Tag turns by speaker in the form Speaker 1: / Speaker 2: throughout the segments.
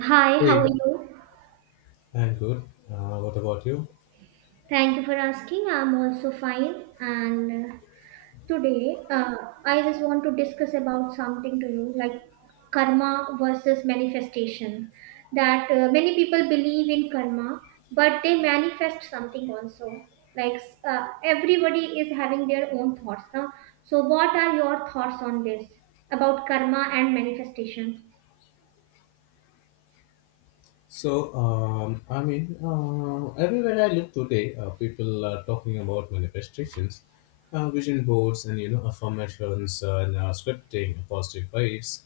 Speaker 1: Hi, how
Speaker 2: Hey,
Speaker 1: are you?
Speaker 2: I'm good. What about you?
Speaker 1: Thank you for asking. I'm also fine. And today, I just want to discuss about something to you like karma versus manifestation. That many people believe in karma, but they manifest something also. Like, everybody is having their own thoughts now. So, what are your thoughts on this about karma and manifestation?
Speaker 2: Everywhere I look today, people are talking about manifestations, vision boards, and affirmations and scripting, positive vibes.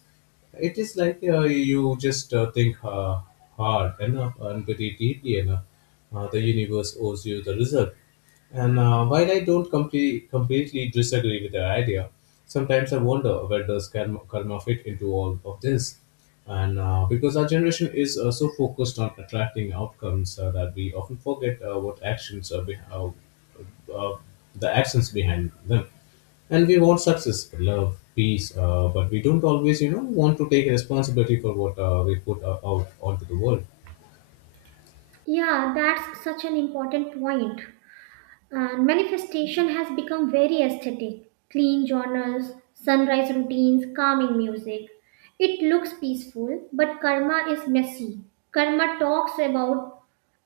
Speaker 2: It is like you just think hard enough and very deeply enough. The universe owes you the result. And While I don't complete, completely disagree with the idea, sometimes I wonder where does karma fit into all of this. And Because our generation is so focused on attracting outcomes that we often forget what uh, the actions behind them. And we want success, love, peace, but we don't always want to take responsibility for what we put out onto the world.
Speaker 1: Yeah, that's such an important point. And manifestation has become very aesthetic. Clean journals, sunrise routines, calming music. It looks peaceful, but karma is messy. Karma talks about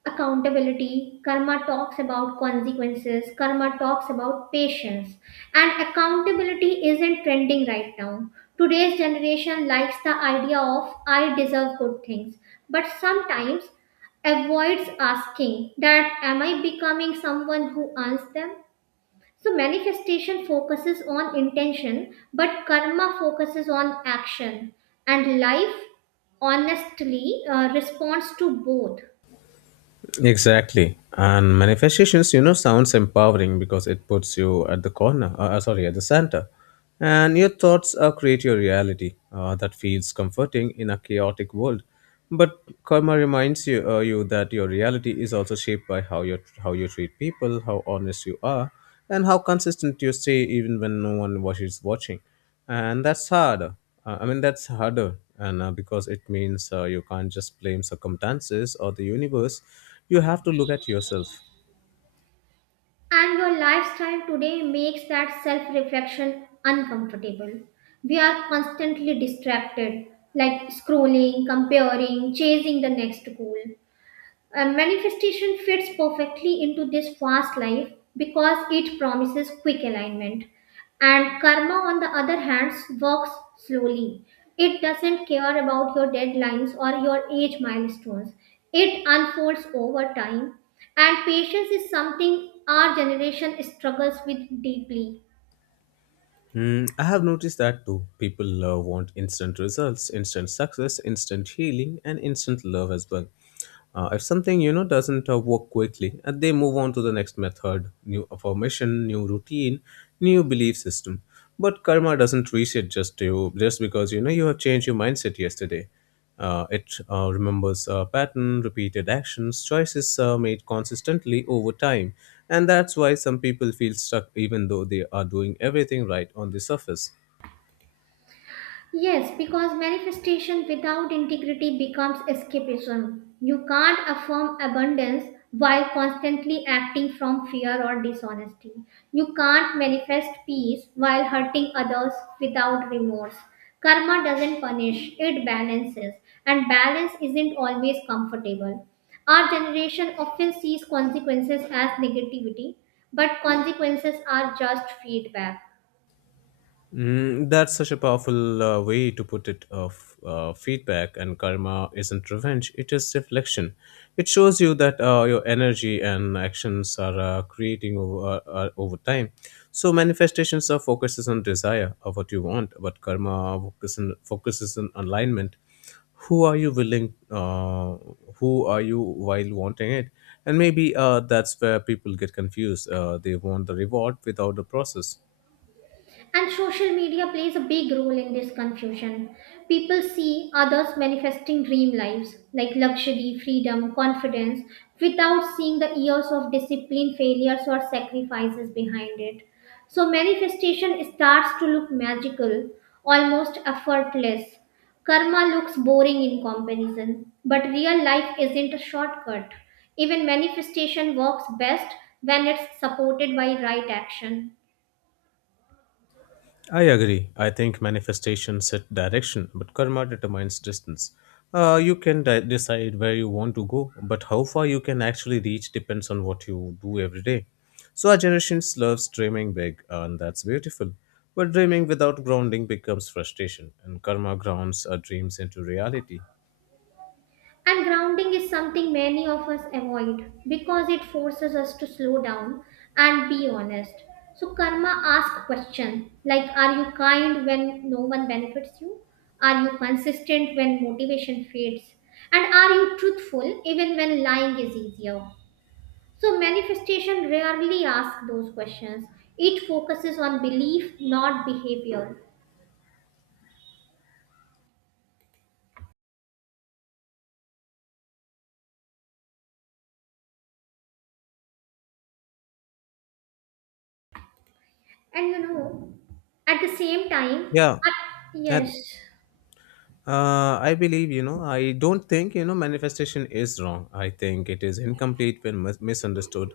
Speaker 1: accountability. Karma talks about consequences. Karma talks about patience, and accountability isn't trending right now. Today's generation likes the idea of I deserve good things, but sometimes avoids asking that am I becoming someone who earns them. So manifestation focuses on intention, but karma focuses on action. And life, honestly, responds to both.
Speaker 2: Exactly. And manifestations, you know, sounds empowering because it puts you at the at the center. And your thoughts create your reality, that feels comforting in a chaotic world. But karma reminds you that your reality is also shaped by how you treat people, how honest you are, and how consistent you stay even when no one was is watching. And that's hard I mean that's harder, and because it means you can't just blame circumstances or the universe. You have to look at yourself.
Speaker 1: And your lifestyle today makes that self reflection uncomfortable. We are constantly distracted, like scrolling, comparing, chasing the next goal. And manifestation fits perfectly into this fast life because it promises quick alignment. And karma, on the other hand, works slowly. It doesn't care about your deadlines or your age milestones. It unfolds over time. And patience is something our generation struggles with deeply.
Speaker 2: Hmm. I have noticed that too. People want instant results, instant success, instant healing, and instant love as well. If something, you know, doesn't work quickly, they move on to the next method, new affirmation, new routine, new belief system. But karma doesn't reset just you just because, you know, you have changed your mindset yesterday. It remembers a pattern, repeated actions, choices made consistently over time. And that's why some people feel stuck even though they are doing everything right on the surface.
Speaker 1: Yes, because manifestation without integrity becomes escapism. You can't affirm abundance while constantly acting from fear or dishonesty. You can't manifest peace while hurting others without remorse. Karma doesn't punish, it balances, and balance isn't always comfortable. Our generation often sees consequences as negativity, but consequences are just feedback.
Speaker 2: Mm, that's such a powerful way to put it, of feedback. And karma isn't revenge, it is reflection. It shows you that your energy and actions are over time. So manifestations are focuses on desire of what you want, but karma focuses focuses on alignment. Who are you willing who are you while wanting it? And maybe that's where people get confused. They want the reward without the process.
Speaker 1: And social media plays a big role in this confusion. People see others manifesting dream lives like luxury, freedom, confidence without seeing the years of discipline, failures, or sacrifices behind it. So, manifestation starts to look magical, almost effortless. Karma looks boring in comparison, but real life isn't a shortcut. Even manifestation works best when it's supported by right action.
Speaker 2: I agree. I think manifestation set direction, but karma determines distance. You can decide where you want to go, but how far you can actually reach depends on what you do every day. So our generation loves dreaming big, and that's beautiful. But dreaming without grounding becomes frustration, and karma grounds our dreams into reality.
Speaker 1: And grounding is something many of us avoid because it forces us to slow down and be honest. So karma asks question like are you kind when no one benefits you? Are you consistent when motivation fades? And are you truthful even when lying is easier? So manifestation rarely asks those questions. It focuses on belief, not behavior. And you know, at the same time,
Speaker 2: Yeah,
Speaker 1: I,
Speaker 2: and
Speaker 1: yes.
Speaker 2: I believe, you know, I don't think, you know, manifestation is wrong. I think it is incomplete when misunderstood,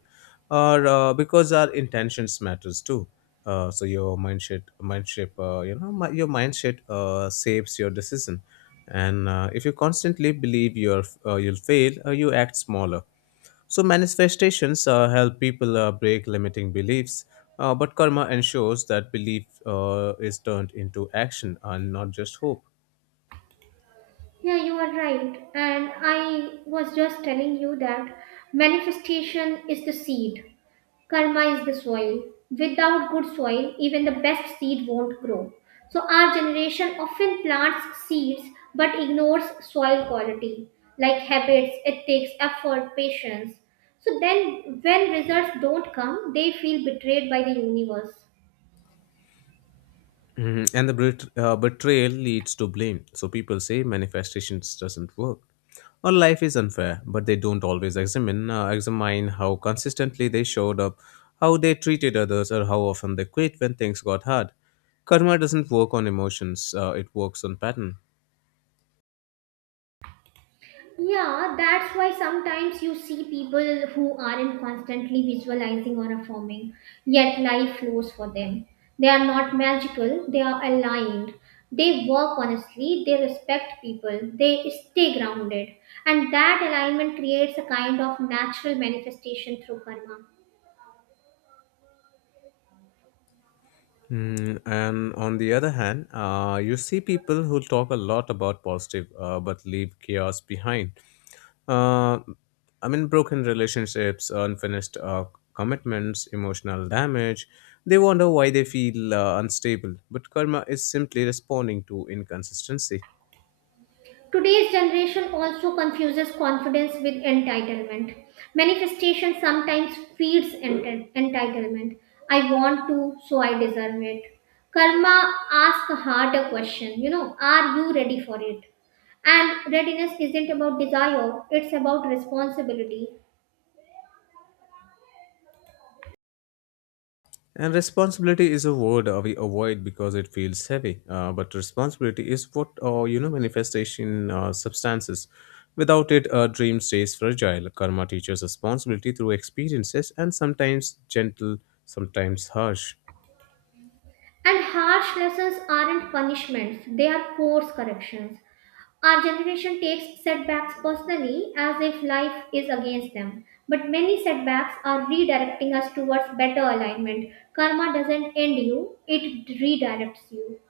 Speaker 2: or because our intentions matters too. So your mind shape, you know, mi- your mind shape shapes your decision. And if you constantly believe you'll fail, you act smaller. So manifestations help people break limiting beliefs, but karma ensures that belief is turned into action and not just hope.
Speaker 1: Yeah, you are right. And I was just telling you that manifestation is the seed, karma is the soil. Without good soil, even the best seed won't grow. So, our generation often plants seeds but ignores soil quality like habits, ethics, effort, patience. So, then when results don't come, they feel betrayed by the universe.
Speaker 2: Mhm. And the betrayal leads to blame. So people say manifestations doesn't work or life is unfair, but they don't always examine how consistently they showed up, how they treated others, or how often they quit when things got hard. Karma doesn't work on emotions; it works on pattern.
Speaker 1: Yeah, that's why sometimes you see people who aren't constantly visualizing or affirming, yet life flows for them. They are not magical, they are aligned. They work honestly, they respect people, they stay grounded. And that alignment creates a kind of natural manifestation through karma.
Speaker 2: Mm, and on the other hand, you see people who talk a lot about positive but leave chaos behind. Uh, I mean, broken relationships, unfinished commitments, emotional damage. They wonder why they feel unstable, but karma is simply responding to inconsistency.
Speaker 1: Today's generation also confuses confidence with entitlement. Manifestation sometimes feeds entitlement. I want to, so I deserve it. Karma asks a harder question. You know, are you ready for it? And readiness isn't about desire, it's about responsibility.
Speaker 2: And responsibility is a word we avoid because it feels heavy. But responsibility is what, you know, manifestation substances. Without it, a dream stays fragile. Karma teaches responsibility through experiences, and sometimes gentle, sometimes harsh.
Speaker 1: And harsh lessons aren't punishments, they are course corrections. Our generation takes setbacks personally as if life is against them. But many setbacks are redirecting us towards better alignment. Karma doesn't end you, it redirects you.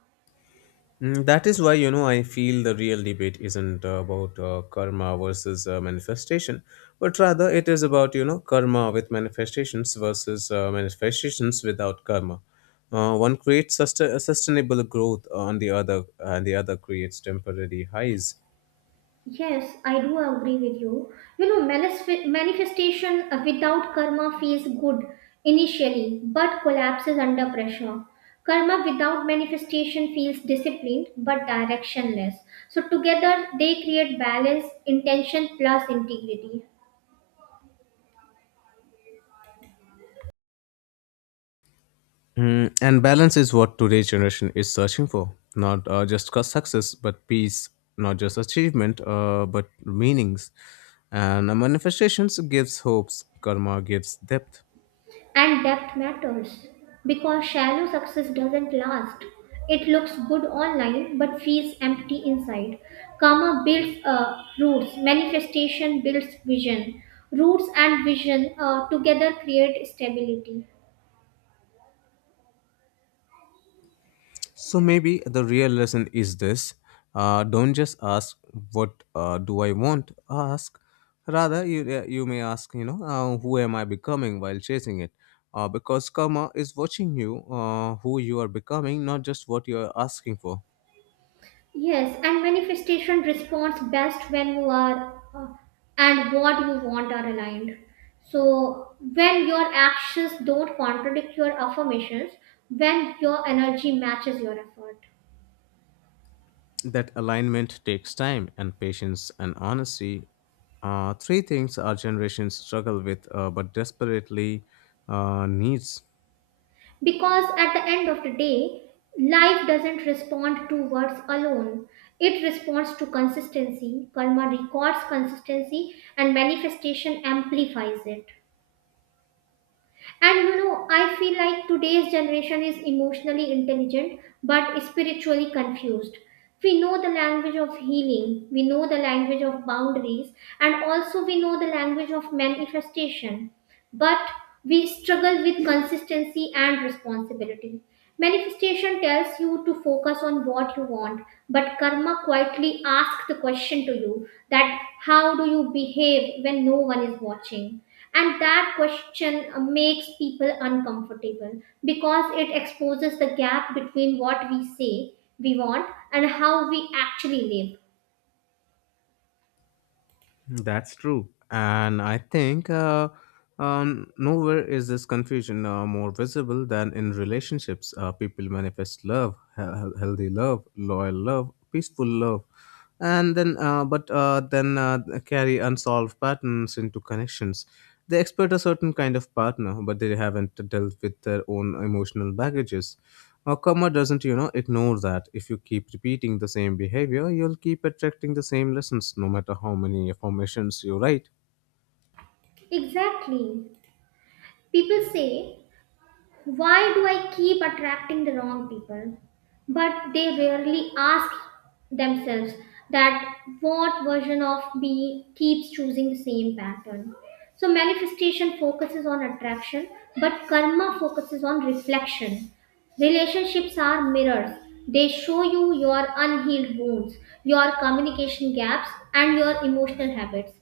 Speaker 2: Mm, that is why, you know, I feel the real debate isn't about karma versus manifestation, but rather it is about, you know, karma with manifestations versus manifestations without karma. One creates sustainable growth, and the other creates temporary highs.
Speaker 1: Yes, I do agree with you. You know, manifestation without karma feels good initially but collapses under pressure. Karma without manifestation feels disciplined but directionless. So, together they create balance, intention plus integrity.
Speaker 2: Mm, and balance is what today's generation is searching for. Not just success, but peace. Not just achievement, but meanings. And manifestations gives hopes. Karma gives depth.
Speaker 1: And depth matters because shallow success doesn't last. It looks good online but feels empty inside. Karma builds roots, manifestation builds vision. Roots and vision together create stability.
Speaker 2: So maybe the real lesson is this: don't just ask what do I want. Ask, rather you may ask, you know, who am I becoming while chasing it. Because karma is watching you, who you are becoming, not just what you are asking for.
Speaker 1: Yes, and manifestation responds best when you are and what you want are aligned. So, when your actions don't contradict your affirmations, when your energy matches your effort.
Speaker 2: That alignment takes time and patience and honesty. Three things our generation struggle with, but desperately needs.
Speaker 1: Because at the end of the day, life doesn't respond to words alone. It responds to consistency. Karma records consistency and manifestation amplifies it. And you know, I feel like today's generation is emotionally intelligent but spiritually confused. We know the language of healing, we know the language of boundaries, and also we know the language of manifestation. But we struggle with consistency and responsibility. Manifestation tells you to focus on what you want, but karma quietly asks the question to you that how do you behave when no one is watching? And that question makes people uncomfortable because it exposes the gap between what we say we want and how we actually live.
Speaker 2: That's true. And I think nowhere is this confusion more visible than in relationships. People manifest love, healthy love, loyal love, peaceful love, and then carry unsolved patterns into connections. They expect a certain kind of partner, but they haven't dealt with their own emotional baggages. Karma doesn't, you know, ignore that. If you keep repeating the same behavior, you'll keep attracting the same lessons, no matter how many affirmations you write.
Speaker 1: Exactly. People say why do I keep attracting the wrong people? But they rarely ask themselves that what version of me keeps choosing the same pattern. So, manifestation focuses on attraction, but karma focuses on reflection. Relationships are mirrors. They show you your unhealed wounds, your communication gaps, and your emotional habits.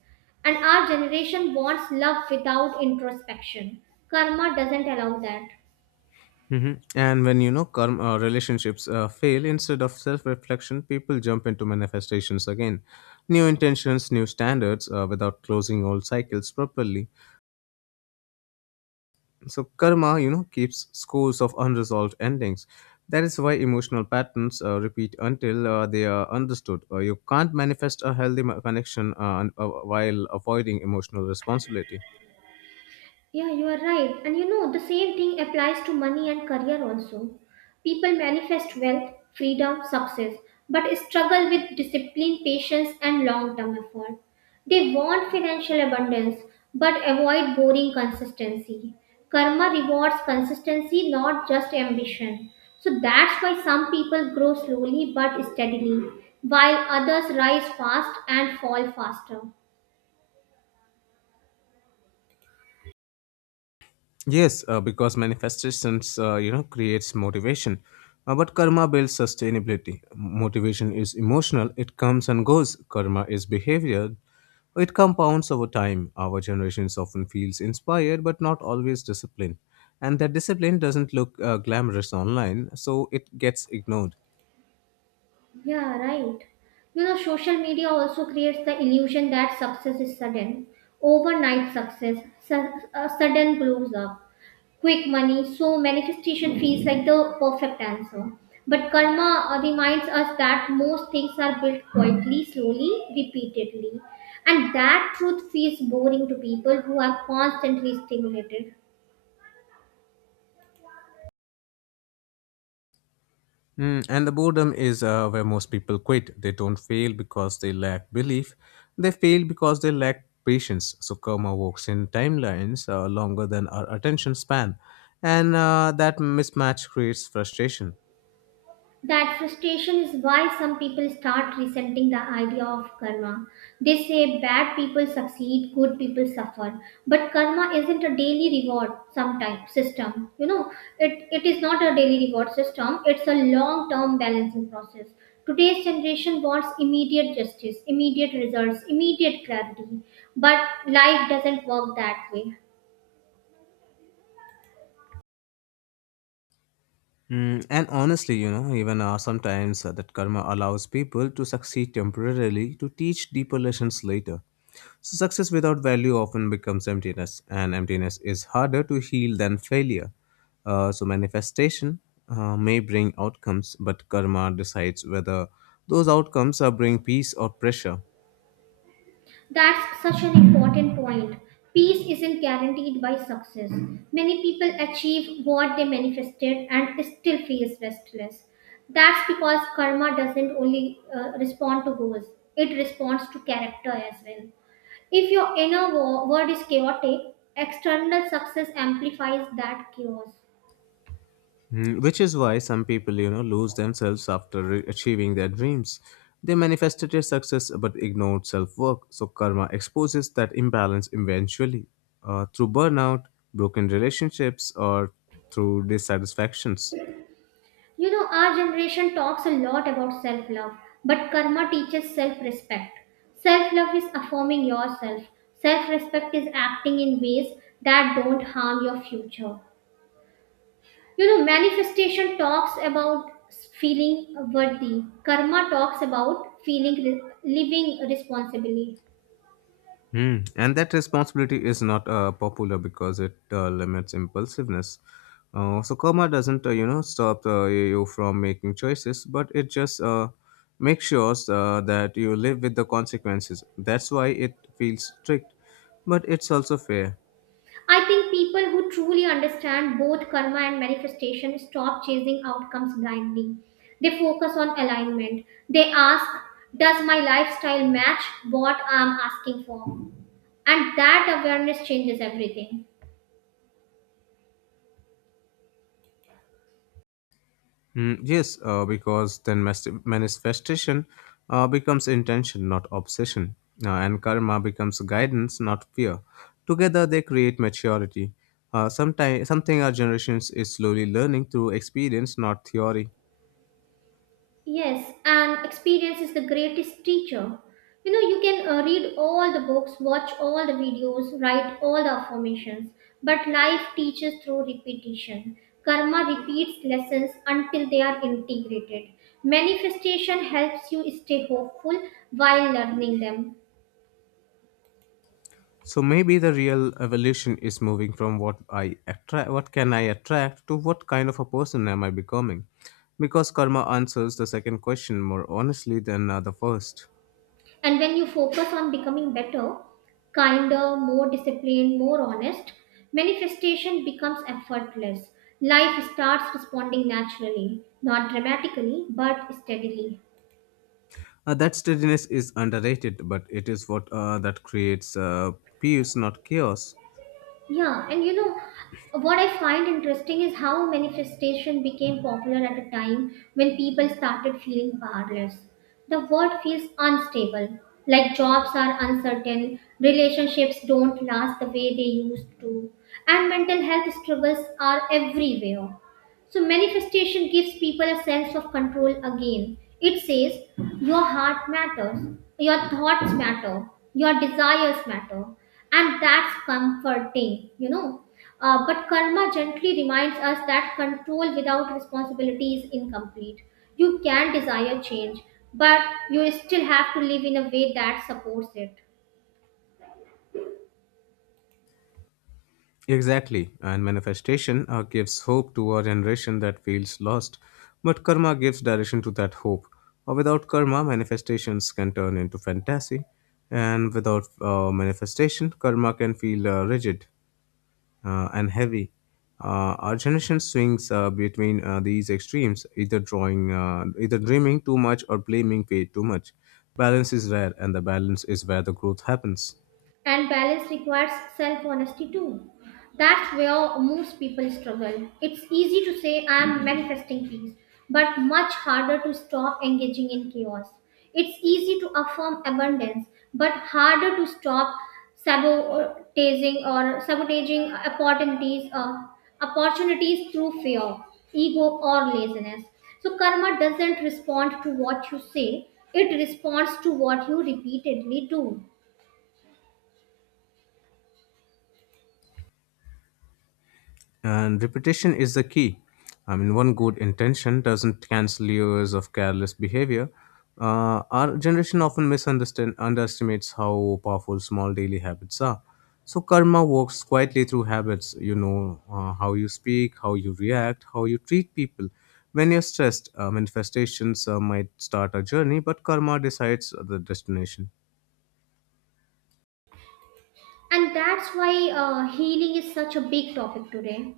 Speaker 1: And our generation wants love without introspection. Karma doesn't allow that.
Speaker 2: Hmm. And when, you know, karma, relationships fail, instead of self-reflection, people jump into manifestations again, new intentions, new standards, without closing old cycles properly. So karma, you know, keeps scores of unresolved endings. That is why emotional patterns repeat until they are understood. You can't manifest a healthy connection while avoiding emotional responsibility.
Speaker 1: Yeah, you are right. And you know, the same thing applies to money and career also. People manifest wealth, freedom, success, but struggle with discipline, patience, and long term effort. They want financial abundance, but avoid boring consistency. Karma rewards consistency, not just ambition. So that's why some people grow slowly but steadily, while others rise fast and fall faster.
Speaker 2: Yes, because manifestations, you know, creates motivation, but karma builds sustainability. Motivation is emotional; it comes and goes. Karma is behavior; it compounds over time. Our generations often feels inspired, but not always disciplined, and that discipline doesn't look glamorous online, so it gets ignored.
Speaker 1: Yeah, right. You know, social media also creates the illusion that success is sudden, overnight success, su- sudden blows up, quick money. So manifestation feels like the perfect answer. But karma reminds us that most things are built quietly, slowly, repeatedly. And that truth feels boring to people who are constantly stimulated.
Speaker 2: Mm, and the boredom is where most people quit. They don't fail because they lack belief. They fail because they lack patience. So karma works in timelines longer than our attention span, and that mismatch creates frustration.
Speaker 1: That frustration is why some people start resenting the idea of karma. They say bad people succeed, good people suffer. But karma isn't a daily reward sometime system. You know, it is not a daily reward system, it's a long term balancing process. Today's generation wants immediate justice, immediate results, immediate clarity. But life doesn't work that way.
Speaker 2: Mm, and honestly, you know, even sometimes that karma allows people to succeed temporarily to teach deeper lessons later. So success without value often becomes emptiness, and emptiness is harder to heal than failure. So manifestation may bring outcomes, but karma decides whether those outcomes are bring peace or pressure.
Speaker 1: That's such an important point. Peace isn't guaranteed by success. Many people achieve what they manifested and still feels restless. That's because karma doesn't only respond to goals, it responds to character as well. If your inner world is chaotic, external success amplifies that chaos.
Speaker 2: Mm, which is why some people, you know, lose themselves after achieving their dreams. They manifested their success but ignored self work. So karma exposes that imbalance eventually, through burnout, broken relationships, or through dissatisfactions.
Speaker 1: You know, our generation talks a lot about self love, but karma teaches self respect. Self love is affirming yourself, self respect is acting in ways that don't harm your future. You know, manifestation talks about feeling worthy, karma talks about feeling living responsibly.
Speaker 2: Mm. And that responsibility is not popular because it limits impulsiveness. So karma doesn't, you know, stop you from making choices, but it just makes sure that you live with the consequences. That's why it feels strict, but it's also fair.
Speaker 1: I think people who truly understand both karma and manifestation stop chasing outcomes blindly. They focus on alignment. They ask, does my lifestyle match what I'm asking for? And that awareness changes everything.
Speaker 2: Mm, yes, because then manifestation becomes intention, not obsession, and karma becomes guidance, not fear. Together, they create maturity. Something our generations is slowly learning through experience, not theory.
Speaker 1: Yes, and experience is the greatest teacher. You know, you can read all the books, watch all the videos, write all the affirmations, but life teaches through repetition. Karma repeats lessons until they are integrated. Manifestation helps you stay hopeful while learning them.
Speaker 2: So maybe the real evolution is moving from what can I attract, to what kind of a person am I becoming? Because karma answers the second question more honestly than the first.
Speaker 1: And when you focus on becoming better, kinder, more disciplined, more honest, manifestation becomes effortless. Life starts responding naturally, not dramatically, but steadily.
Speaker 2: That steadiness is underrated, but it is what that creates peace, not chaos.
Speaker 1: Yeah, and you know what I find interesting is how manifestation became popular at a time when people started feeling powerless. The world feels unstable, like jobs are uncertain, relationships don't last the way they used to, and mental health struggles are everywhere. So, manifestation gives people a sense of control again. It says, your heart matters, your thoughts matter, your desires matter. And that's comforting, you know. But karma gently reminds us that control without responsibility is incomplete. You can desire change, but you still have to live in a way that supports it.
Speaker 2: Exactly, and manifestation gives hope to a generation that feels lost, but karma gives direction to that hope. Without karma, manifestations can turn into fantasy, and without manifestation, karma can feel rigid and heavy. Our generation swings between these extremes, either dreaming too much or blaming fate too much. Balance is rare, and the balance is where the growth happens.
Speaker 1: And balance requires self honesty too. That's where most people struggle. It's easy to say, I'm manifesting peace, but much harder to stop engaging in chaos. It's easy to affirm abundance, but harder to stop sabotaging opportunities through fear, ego, or laziness. So, karma doesn't respond to what you say, it responds to what you repeatedly do.
Speaker 2: And repetition is the key. I mean, one good intention doesn't cancel years of careless behavior. Our generation often misunderstand underestimates how powerful small daily habits are. So karma works quietly through habits. You know, how you speak, how you react, how you treat people. When you're stressed, manifestations might start a journey, but karma decides the destination.
Speaker 1: And that's why healing is such a big topic today.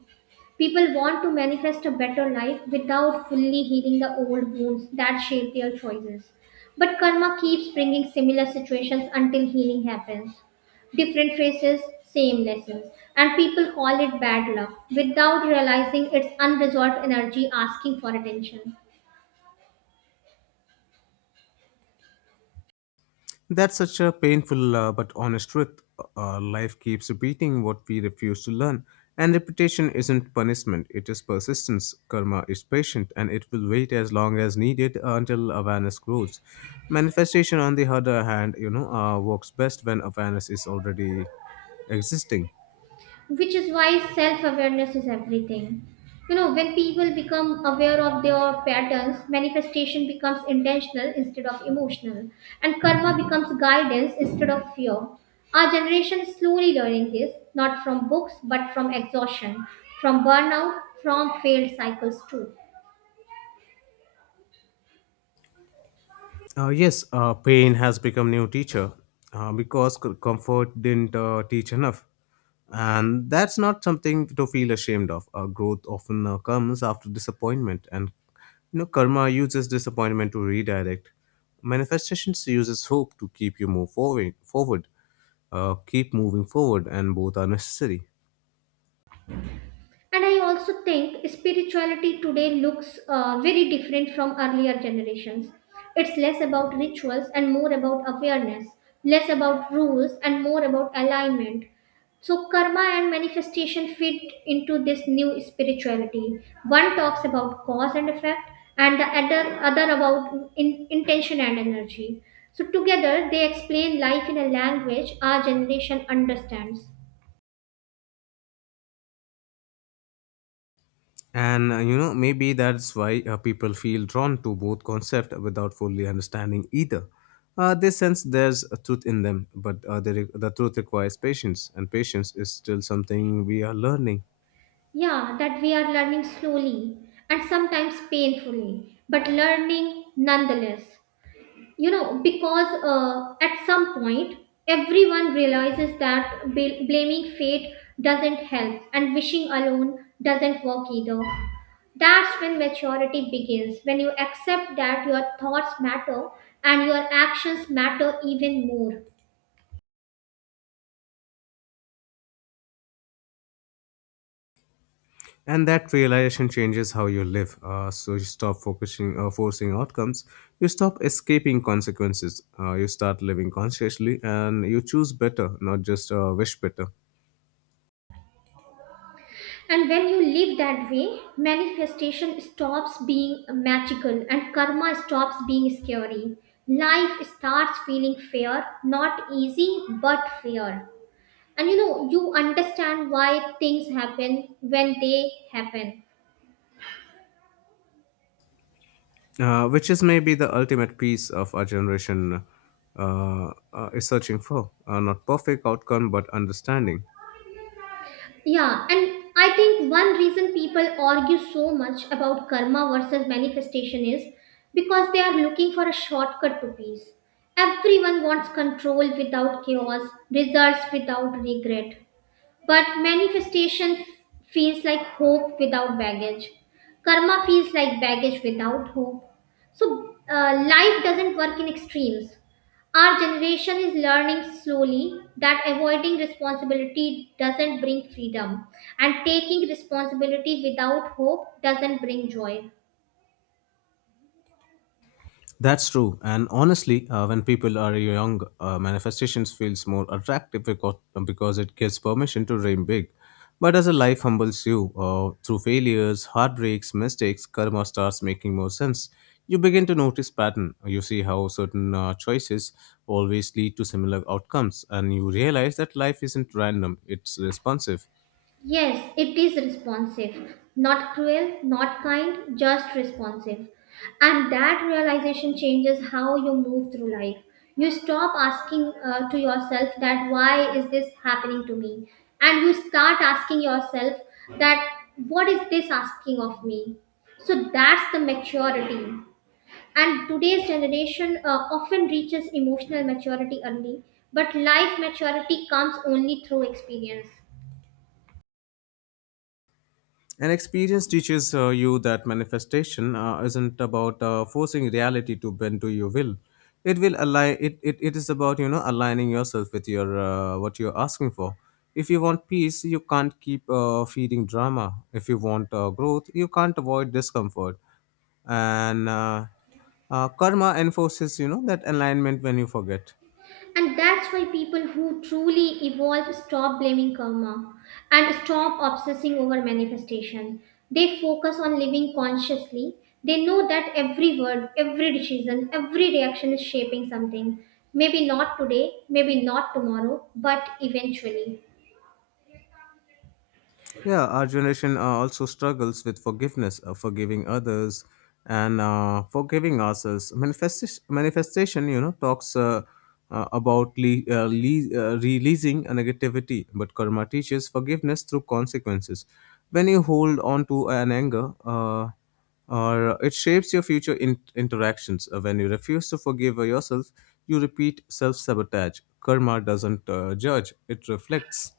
Speaker 1: People want to manifest a better life without fully healing the old wounds that shape their choices. But karma keeps bringing similar situations until healing happens. Different faces, same lessons. And people call it bad luck without realizing it's unresolved energy asking for attention.
Speaker 2: That's such a painful but honest truth. Life keeps repeating what we refuse to learn. And repetition isn't punishment, it is persistence. Karma is patient and it will wait as long as needed until awareness grows. Manifestation, on the other hand, works best when awareness is already existing.
Speaker 1: Which is why self awareness is everything. You know, when people become aware of their patterns, manifestation becomes intentional instead of emotional, and karma becomes guidance instead of fear. Our generation is slowly learning this, not from books, but from exhaustion, from burnout, from failed cycles too.
Speaker 2: Yes, pain has become new teacher because comfort didn't teach enough. And that's not something to feel ashamed of. Growth often comes after disappointment, and karma uses disappointment to redirect. Manifestations uses hope to keep you move keep moving forward, and both are necessary.
Speaker 1: And I also think spirituality today looks very different from earlier generations. It's less about rituals and more about awareness, less about rules and more about alignment. So karma and manifestation fit into this new spirituality. One talks about cause and effect, and the other about intention and energy. So together they explain life in a language our generation understands.
Speaker 2: And maybe that's why people feel drawn to both concepts without fully understanding either. They sense there's a truth in them, but the truth requires patience, and patience is still something we are learning.
Speaker 1: Yeah, that we are learning slowly and sometimes painfully, but learning nonetheless. You know, because at some point, everyone realizes that blaming fate doesn't help and wishing alone doesn't work either. That's when maturity begins, when you accept that your thoughts matter and your actions matter even more.
Speaker 2: And that realization changes how you live. Uh, so you forcing outcomes. You stop escaping consequences. You start living consciously, and you choose better, not just wish better,
Speaker 1: And when you live that way, manifestation stops being magical and karma stops being scary. Life starts feeling fair, not easy, but fair. And you know, you understand why things happen when they happen.
Speaker 2: which is maybe the ultimate piece of our generation is searching for. Not perfect outcome, but understanding.
Speaker 1: Yeah, and I think one reason people argue so much about karma versus manifestation is because they are looking for a shortcut to peace. Everyone wants control without chaos, results without regret. But manifestation feels like hope without baggage. Karma feels like baggage without hope. So life doesn't work in extremes. Our generation is learning slowly that avoiding responsibility doesn't bring freedom, and taking responsibility without hope doesn't bring joy.
Speaker 2: That's true. And honestly, when people are young, manifestations feels more attractive because it gives permission to dream big. But as a life humbles you, through failures, heartbreaks, mistakes, karma starts making more sense. You begin to notice pattern. You see how certain choices always lead to similar outcomes, and you realize that life isn't random; it's responsive.
Speaker 1: Yes, it is responsive. Not cruel, not kind, just responsive. And that realization changes how you move through life. You stop asking to yourself that why is this happening to me? And you start asking yourself that what is this asking of me? So that's the maturity. And today's generation often reaches emotional maturity early, but life maturity comes only through experience.
Speaker 2: And experience teaches you that manifestation isn't about forcing reality to bend to your will. It will align. It is about aligning yourself with your what you're asking for. If you want peace, you can't keep feeding drama. If you want growth, you can't avoid discomfort. And karma enforces that alignment when you forget.
Speaker 1: And that's why people who truly evolve stop blaming karma and stop obsessing over manifestation. They focus on living consciously. They know that every word, every decision, every reaction is shaping something. Maybe not today, maybe not tomorrow, but eventually.
Speaker 2: Yeah, our generation also struggles with forgiveness, forgiving others, and forgiving ourselves. Manifestation, you know, talks about le- le- releasing a negativity, but karma teaches forgiveness through consequences. When you hold on to an anger, or it shapes your future interactions. When you refuse to forgive yourself, you repeat self sabotage. Karma doesn't judge; it reflects.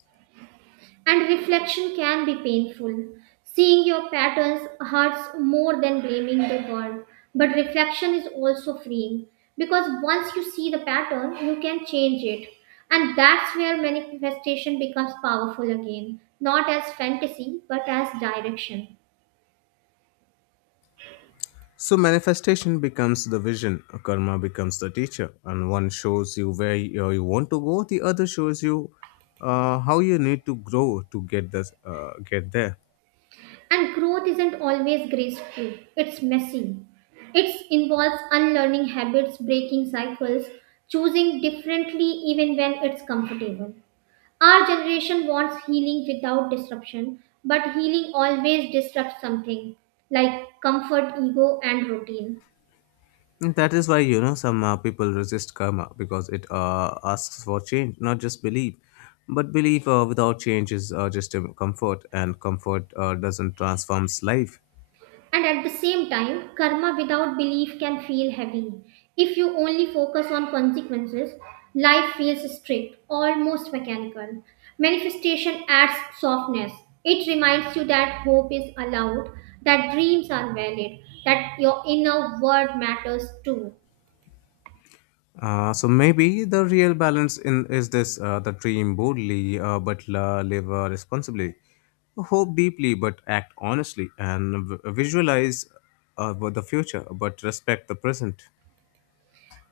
Speaker 1: And reflection can be painful. Seeing your patterns hurts more than blaming the world. But reflection is also freeing because once you see the pattern, you can change it. And that's where manifestation becomes powerful again, not as fantasy, but as direction.
Speaker 2: So manifestation becomes the vision, karma becomes the teacher, and one shows you where you want to go, the other shows you how you need to grow to get get there.
Speaker 1: And growth isn't always graceful, it's messy. It involves unlearning habits, breaking cycles, choosing differently even when it's comfortable. Our generation wants healing without disruption, but healing always disrupts something like comfort, ego, and routine.
Speaker 2: And that is why some people resist karma because it asks for change, not just belief. But belief without change is just a comfort, and comfort doesn't transforms life.
Speaker 1: And at the same time, karma without belief can feel heavy. If you only focus on consequences, life feels strict, almost mechanical. Manifestation adds softness. It reminds you that hope is allowed, that dreams are valid, that your inner world matters too.
Speaker 2: So maybe the real balance in is this: the dream boldly, but live responsibly, hope deeply, but act honestly, and visualize the future, but respect the present.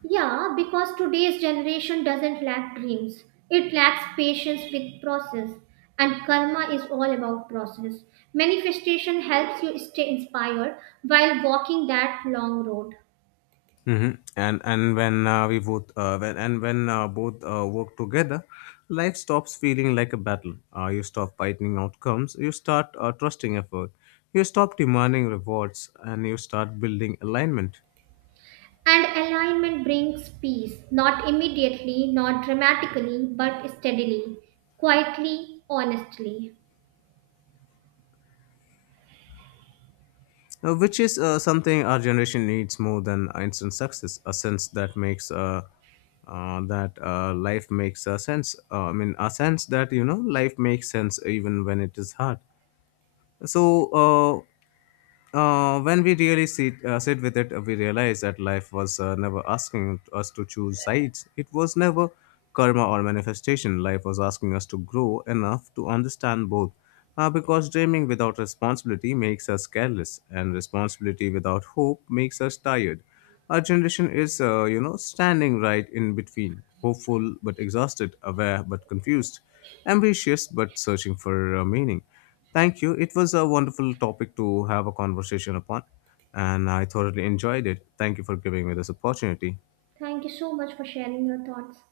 Speaker 1: Yeah, because today's generation doesn't lack dreams. It lacks patience with process. And karma is all about process. Manifestation helps you stay inspired while walking that long road.
Speaker 2: hmm and when we both when and when both work together, life stops feeling like a battle. You stop fighting outcomes. You start trusting effort. You stop demanding rewards, and you start building alignment.
Speaker 1: And alignment brings peace, not immediately, not dramatically, but steadily, quietly, honestly.
Speaker 2: Which is something our generation needs more than instant success, a sense that makes that life makes a sense, I mean a sense that life makes sense even when it is hard. so uh, when we really sit with it, we realize that life was never asking us to choose sides. It was never karma or manifestation. Life was asking us to grow enough to understand both. Because dreaming without responsibility makes us careless, and responsibility without hope makes us tired. Our generation is, standing right in between, hopeful but exhausted, aware but confused, ambitious but searching for meaning. Thank you. It was a wonderful topic to have a conversation upon, and I thoroughly enjoyed it. Thank you for giving me this opportunity.
Speaker 1: Thank you so much for sharing your thoughts.